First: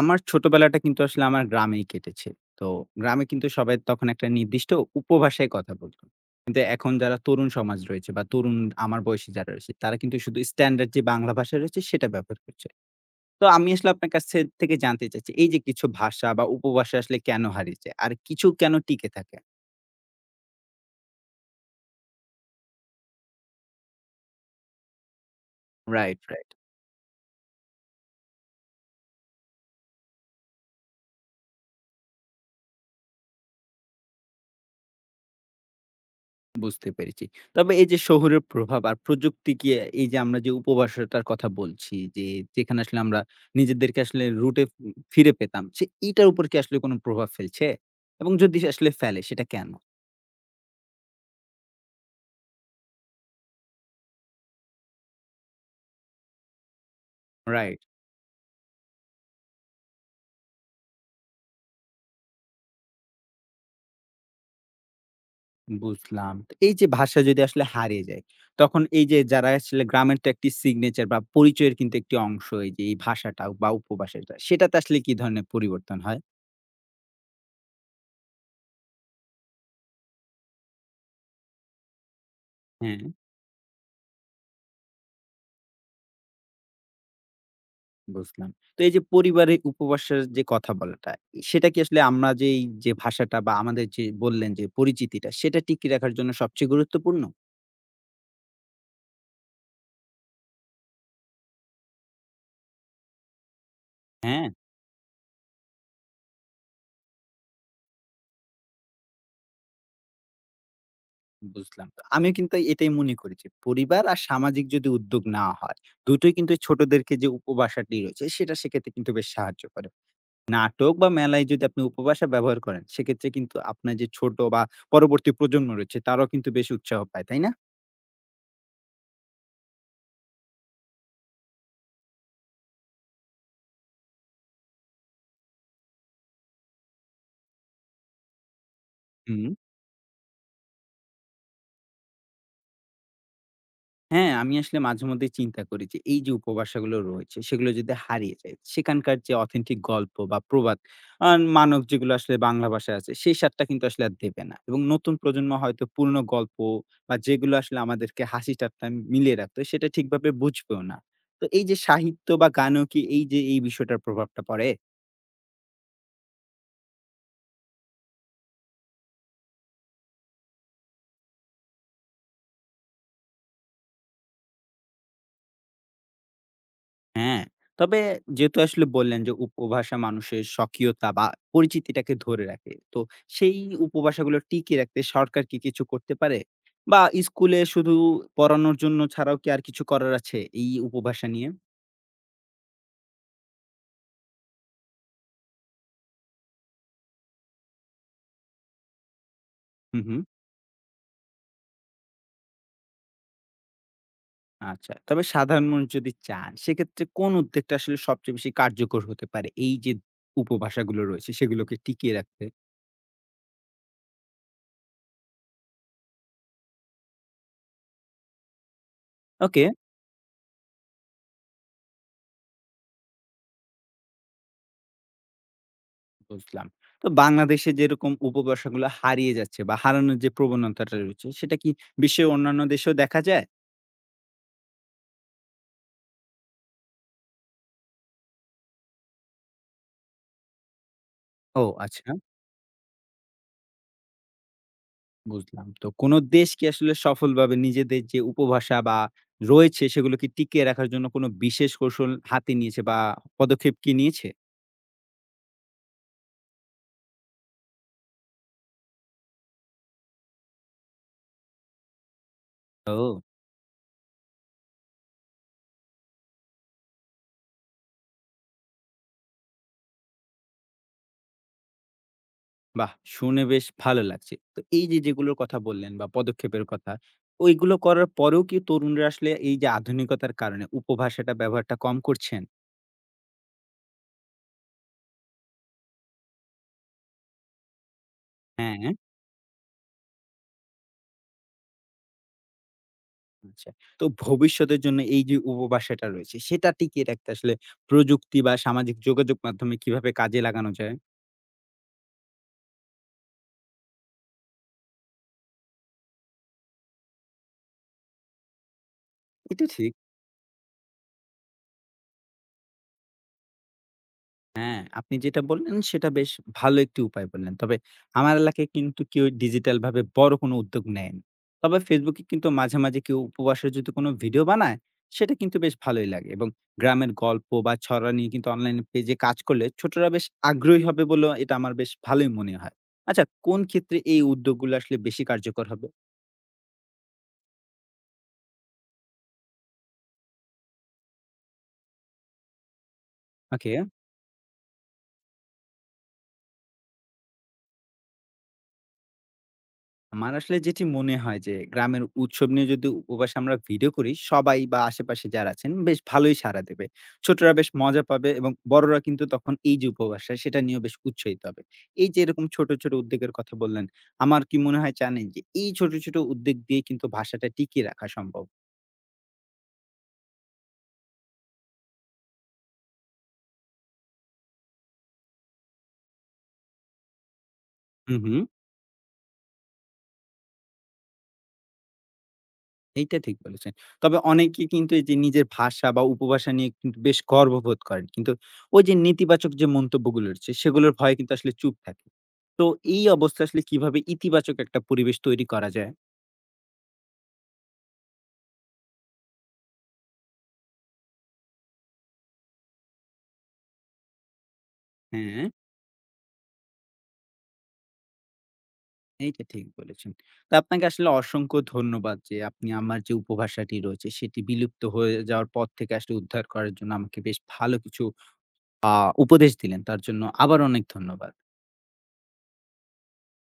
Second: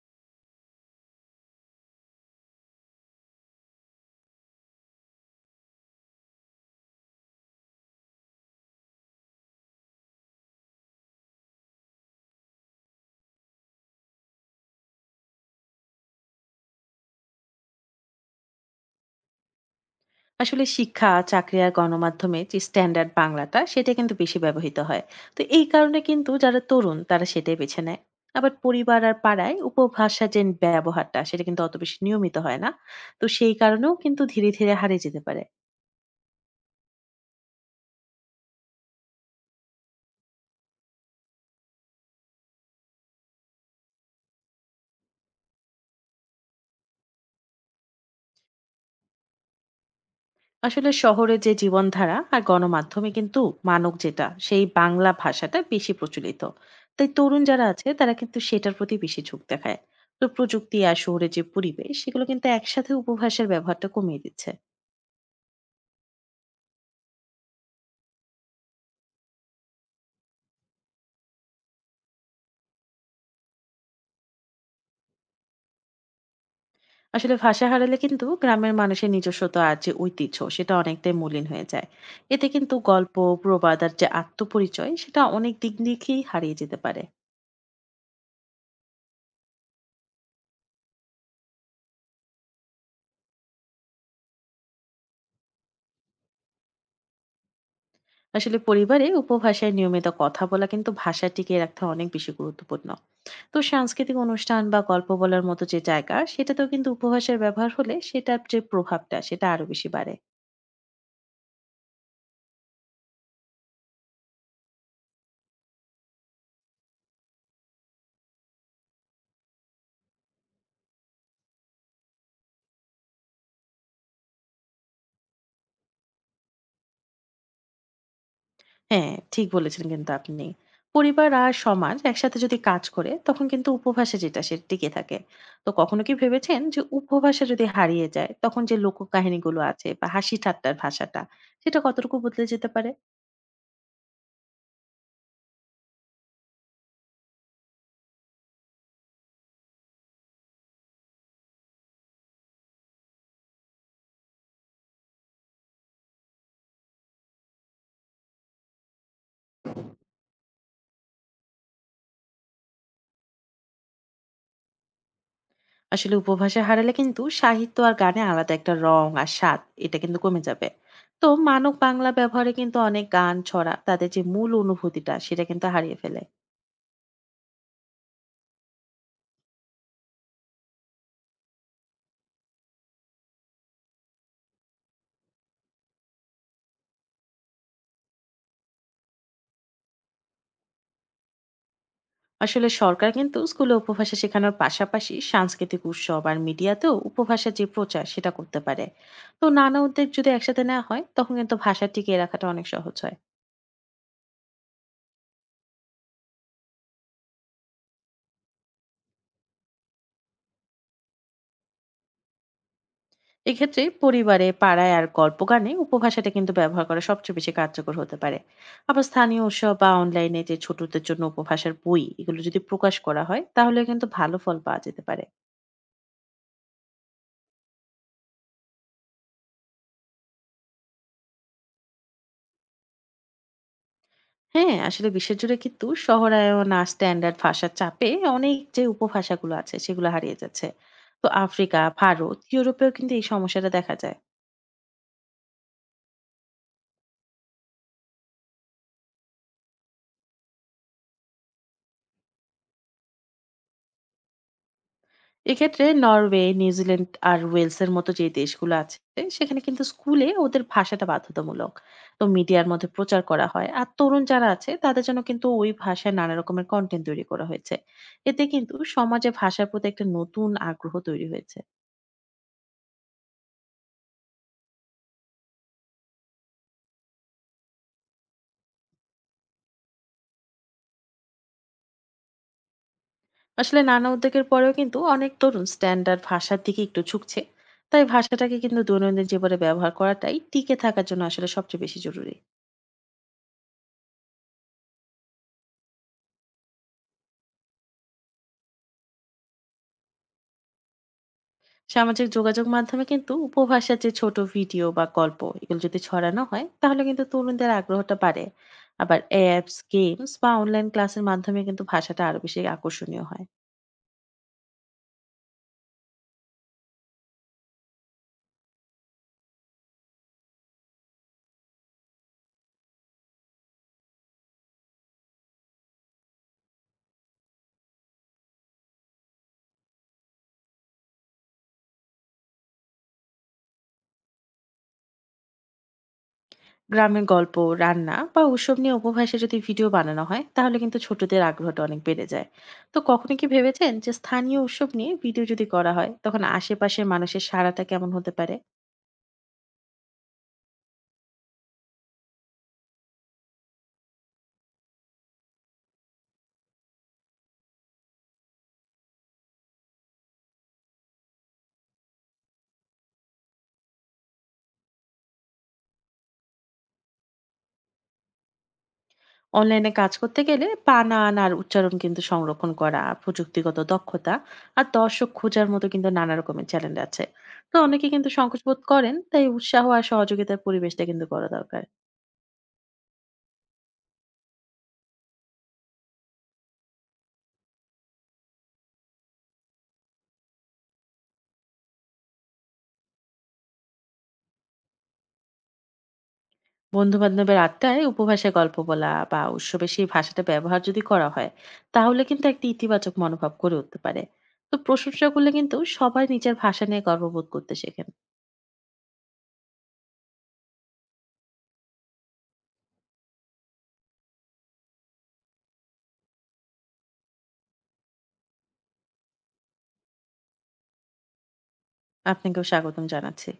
আমার ছোটবেলাটা কিন্তু আসলে আমার গ্রামেই কেটেছে। তো গ্রামে কিন্তু সবাই তখন একটা নির্দিষ্ট উপভাষায় কথা বলত। কিন্তু এখন যারা তরুণ সমাজ রয়েছে বা তরুণ আমার বয়সী যারা রয়েছে, তারা কিন্তু শুধু স্ট্যান্ডার্ড যে বাংলা ভাষা রয়েছে সেটা ব্যবহার করছে। তো আমি আসলে আপনার কাছ থেকে জানতে চাচ্ছি এই যে কিছু ভাষা বা উপভাষা আসলে কেন হারিয়ে যায়? আর কিছু কেন টিকে থাকে? আসলে শিক্ষা, চাকরি আর গণমাধ্যমে যে স্ট্যান্ডার্ড বাংলাটা সেটা কিন্তু বেশি ব্যবহৃত হয়। তো এই কারণে রাইট, কিন্তু রাইট। যারা তরুণ তারা সেটাই বেছে নেয়। আবার পরিবার আর পাড়ায় উপভাষা যে ব্যবহারটা সেটা কিন্তু অত বেশি নিয়মিত হয় না। তো সেই কারণেও কিন্তু ধীরে হারিয়ে যেতে পারে। বুঝতে পেরেছি। তবে এই যে শহুরে প্রভাব আর প্রযুক্তি কি এই যে আমরা যে উপবাসটার কথা বলছি যে, যেখানে আসলে আমরা নিজেদেরকে আসলে রুটে ফিরে পেতাম, সে এটার উপর কি আসলে কোনো প্রভাব ফেলছে? এবং যদি আসলে ফেলে সেটা কেন? আসলে শহরে যে জীবনধারা আর গণমাধ্যমে কিন্তু মানক যেটা সেই বাংলা ভাষাটা বেশি প্রচলিত। তাই তরুণ যারা রাইট, আছে তারা কিন্তু সেটার প্রতি বেশি ঝোঁক দেখায়। তো প্রযুক্তি আর শহরের যে পরিবেশ সেগুলো কিন্তু একসাথে উপভাষার ব্যবহারটা কমিয়ে দিচ্ছে। বুঝলাম। তো এই যে ভাষা যদি আসলে হারিয়ে যায়, তখন এই যে যারা আসলে গ্রামের তো একটি সিগনেচার বা পরিচয়ের কিন্তু একটি অংশ এই যে এই ভাষাটা বা উপভাষাটা, সেটাতে আসলে কি ধরনের পরিবর্তন হয়? আসলে ভাষা হারালে কিন্তু গ্রামের মানুষের নিজস্বতা আর যে ঐতিহ্য সেটা অনেকটাই মলিন হয়ে যায়। এতে কিন্তু হ্যাঁ। গল্প, প্রবাদ আর যে আত্মপরিচয় সেটা অনেক দিকেই হারিয়ে যেতে পারে। বুঝলাম। তো এই যে পরিবারে উপবাসের যে কথা বলাটা, সেটা কি আসলে আমরা যেই যে ভাষাটা বা আমাদের যে বললেন যে পরিচিতিটা, সেটা টিকিয়ে রাখার জন্য সবচেয়ে গুরুত্বপূর্ণ? আসলে পরিবারে উপভাষায় নিয়মিত কথা বলা কিন্তু ভাষা টিকিয়ে রাখতে অনেক বেশি গুরুত্বপূর্ণ। তো সাংস্কৃতিক হ্যাঁ, অনুষ্ঠান বা গল্প বলার মতো যে জায়গা সেটাতেও কিন্তু উপভাষার ব্যবহার হলে সেটার যে প্রভাবটা সেটা আরো বেশি বাড়ে। বুঝলাম। তো আমিও কিন্তু এটাই মনে করি যে পরিবার আর সামাজিক যদি উদ্যোগ নেওয়া হয়, দুটোই কিন্তু এই ছোটদেরকে যে উপভাষাটি রয়েছে, সেটা শেখাতে কিন্তু বেশ সাহায্য করে। নাটক বা মেলায় যদি আপনি উপভাষা ব্যবহার করেন, সেক্ষেত্রে কিন্তু আপনার যে ছোট বা পরবর্তী প্রজন্ম রয়েছে, তারাও কিন্তু বেশ উৎসাহ পায়, তাই না? হ্যাঁ, ঠিক বলেছেন কিন্তু আপনি। পরিবার আর সমাজ একসাথে যদি কাজ করে তখন কিন্তু উপভাষা যেটা সেটা টিকে থাকে। তো কখনো কি ভেবেছেন যে উপভাষা যদি হারিয়ে যায় তখন যে হুম। লোককাহিনীগুলো আছে বা হাসি ঠাট্টার ভাষাটা সেটা কতটুকু বদলে যেতে পারে? হ্যাঁ, আমি আসলে মাঝেমধ্যে চিন্তা করি যে এই যে উপভাষাগুলো রয়েছে সেগুলো যদি হারিয়ে যায়, সেখানকার যে অথেন্টিক গল্প বা প্রবাদ আ মানক যেগুলো আসলে বাংলা ভাষায় আছে সেই স্বাদটা কিন্তু আসলে আর দেবে না। এবং নতুন প্রজন্ম হয়তো পুরনো গল্প বা যেগুলো আসলে আমাদেরকে হাসি ঠাট্টা মিলিয়ে রাখতো সেটা ঠিকভাবে বুঝবেও না। তো এই যে সাহিত্য বা গানেও কি এই যে এই বিষয়টার প্রভাবটা পড়ে? আসলে উপভাষা হারালে কিন্তু সাহিত্য আর গানে আলাদা একটা রং আর স্বাদ এটা কিন্তু কমে যাবে। তো মানক বাংলা ব্যবহারে কিন্তু অনেক গান, ছড়া তাদের যে মূল অনুভূতিটা সেটা কিন্তু হারিয়ে ফেলে। হ্যাঁ, তবে যেহেতু আসলে বললেন যে উপভাষা মানুষের স্বকীয়তা বা পরিচিতিটাকে ধরে রাখে। তো সেই উপভাষাগুলো টিকিয়ে রাখতে সরকার কি কিছু করতে পারে? বা স্কুলে শুধু পড়ানোর জন্য ছাড়াও কি আর কিছু করার আছে এই উপভাষা নিয়ে? আসলে সরকার কিন্তু স্কুলে উপভাষা শেখানোর পাশাপাশি সাংস্কৃতিক উৎসব আর মিডিয়াতেও উপভাষার যে প্রচার সেটা করতে পারে। তো নানা হুম, উদ্যোগ হুম। যদি একসাথে নেওয়া হয় তখন কিন্তু ভাষা টিকিয়ে রাখাটা অনেক সহজ হয়। আচ্ছা। তবে সাধারণ মানুষ যদি চান সেক্ষেত্রে কোন উদ্যোগটা আসলে সবচেয়ে বেশি কার্যকর হতে পারে? এই যে উপভাষাগুলো রয়েছে সেগুলোকে টিকিয়ে রাখতে? এক্ষেত্রে পরিবারে, পাড়ায় আর গল্প গানে উপভাষাটা কিন্তু ব্যবহার করা সবচেয়ে বেশি কার্যকর হতে পারে। আবার স্থানীয় ওকে। উৎসব বা অনলাইনে যে ছোটদের জন্য উপভাষার বই এগুলো যদি প্রকাশ করা হয় তাহলে কিন্তু ভালো ফল পাওয়া যেতে পারে। বুঝলাম। তো বাংলাদেশে যেরকম উপভাষাগুলো হারিয়ে যাচ্ছে বা হারানোর যে প্রবণতাটা রয়েছে, সেটা কি বিশ্বের অন্যান্য দেশেও দেখা যায়? হ্যাঁ, আসলে বিশ্বজুড়ে কিন্তু শহরায়ন আর স্ট্যান্ডার্ড ভাষার চাপে অনেক যে উপভাষাগুলো আছে সেগুলো হারিয়ে যাচ্ছে। তো ও আফ্রিকা, আচ্ছা। ভারত, ইউরোপেও কিন্তু এই সমস্যাটা দেখা যায়। বুঝলাম। তো কোন দেশ কি আসলে সফলভাবে নিজেদের যে উপভাষা বা রয়েছে, সেগুলোকে টিকিয়ে রাখার জন্য কোন বিশেষ কৌশল হাতে নিয়েছে বা পদক্ষেপ কি নিয়েছে? এক্ষেত্রে নরওয়ে, নিউজিল্যান্ড আর ওয়েলস এর মতো যে দেশগুলো আছে সেখানে কিন্তু স্কুলে ওদের ভাষাটা বাধ্যতামূলক। তো মিডিয়ার মধ্যে প্রচার ও। করা হয়। আর তরুণ যারা আছে তাদের জন্য কিন্তু ওই ভাষায় নানা রকমের কনটেন্ট তৈরি করা হয়েছে। এতে কিন্তু সমাজে ভাষার প্রতি একটা নতুন আগ্রহ তৈরি হয়েছে। বাহ! শুনে বেশ ভালো লাগছে। তো এই যে যেগুলোর কথা বললেন বা পদক্ষেপের কথা, ওইগুলো করার পরেও কি তরুণরা আসলে এই যে আধুনিকতার কারণে উপভাষাটা ব্যবহারটা কম করছেন? আসলে নানা উদ্যোগের পরেও কিন্তু অনেক তরুণ স্ট্যান্ডার্ড ভাষার দিকে একটু ঝুঁকছে। তাই ভাষাটাকে কিন্তু হ্যাঁ। দৈনন্দিন জীবনে ব্যবহার করাটাই টিকে থাকার জন্য আসলে সবচেয়ে বেশি জরুরি। আচ্ছা। তো ভবিষ্যতের জন্য এই যে উপভাষাটা রয়েছে সেটা টিকিয়ে রাখতে আসলে প্রযুক্তি বা সামাজিক যোগাযোগ মাধ্যমে কিভাবে কাজে লাগানো যায়? সামাজিক যোগাযোগ মাধ্যমে কিন্তু উপভাষার যে ছোট ভিডিও বা গল্প এগুলো যদি ছড়ানো হয় তাহলে কিন্তু তরুণদের আগ্রহটা বাড়ে। আবার এটা অ্যাপস, ঠিক। গেমস বা অনলাইন ক্লাসের মাধ্যমে কিন্তু ভাষাটা আরো বেশি আকর্ষণীয় হয়। হ্যাঁ, আপনি যেটা বললেন সেটা বেশ ভালো একটি উপায় বললেন। তবে আমার এলাকায় কিন্তু কেউ ডিজিটাল ভাবে বড় কোনো উদ্যোগ নেয়নি। তবে Facebook এ কিন্তু মাঝে, মাঝে কেউ উপবাসের যদি কোনো ভিডিও বানায় সেটা কিন্তু বেশ ভালোই লাগে এবং গ্রামের গল্প বা ছড়া নিয়ে কিন্তু অনলাইন পেজে কাজ করলে ছোটরা বেশ আগ্রহী হবে বলেও এটা আমার বেশ ভালোই মনে হয়। আচ্ছা কোন ক্ষেত্রে এই উদ্যোগগুলো আসলে বেশি কার্যকর হবে? গ্রামের গল্প, রান্না বা উৎসব নিয়ে উপভাষায় যদি ভিডিও বানানো হয় তাহলে কিন্তু ছোটদের আগ্রহটা অনেক বেড়ে যায়। তো কখনো কি ওকে। ভেবেছেন যে স্থানীয় উৎসব নিয়ে ভিডিও যদি করা হয় তখন আশেপাশের মানুষের সাড়াটা কেমন হতে পারে? আমার আসলে যেটি মনে হয় যে গ্রামের উৎসব নিয়ে যদি উপবাসে আমরা ভিডিও করি সবাই বা আশেপাশে যারা আছেন বেশ ভালোই সাড়া দেবে। ছোটরা বেশ মজা পাবে এবং বড়রা কিন্তু তখন এই যে উপবাসটা সেটা নিয়েও বেশ উৎসাহিত হবে। এই যে এরকম ছোট, ছোট উদ্যোগের কথা বললেন, আমার কি মনে হয় জানেন যে এই ছোট, ছোট উদ্যোগ দিয়ে কিন্তু ভাষাটা টিকিয়ে রাখা সম্ভব। অনলাইনে কাজ করতে গেলে বানান আর উচ্চারণ কিন্তু সংরক্ষণ করা, প্রযুক্তিগত দক্ষতা আর দর্শক খোঁজার মতো কিন্তু নানা রকমের চ্যালেঞ্জ আছে। তো অনেকে হুম, কিন্তু হুম। সংকোচ বোধ করেন, তাই উৎসাহ আর সহযোগিতার পরিবেশটা কিন্তু করা দরকার। এইটা ঠিক বলেছেন। তবে অনেকে কিন্তু এই যে নিজের ভাষা বা উপভাষা নিয়ে কিন্তু বেশ গর্ববোধ করেন। কিন্তু ওই যে নেতিবাচক যে মন্তব্যগুলো রয়েছে সেগুলোর ভয়ে কিন্তু আসলে চুপ থাকে। তো এই অবস্থা আসলে কিভাবে ইতিবাচক একটা পরিবেশ তৈরি করা যায়? বন্ধু-বান্ধবের আড্ডায় উপভাষায় গল্প বলা বা উৎসবে সেই ভাষাটা ব্যবহার যদি করা হয় তাহলে কিন্তু একটা ইতিবাচক মনোভাব গড়ে উঠতে পারে। তো প্রশংসা হ্যাঁ, করলে কিন্তু সবাই নিজের ভাষা নিয়ে গর্ববোধ করতে শেখেন। এইটা ঠিক বলেছেন। তো আপনাকে আসলে অসংখ্য ধন্যবাদ যে আপনি আমার যে উপভাষাটি রয়েছে সেটি বিলুপ্ত হয়ে যাওয়ার পর থেকে আসলে উদ্ধার করার জন্য আমাকে বেশ ভালো কিছু আ উপদেশ দিলেন। তার জন্য আবার অনেক ধন্যবাদ। আপনাকেও স্বাগতম জানাচ্ছি।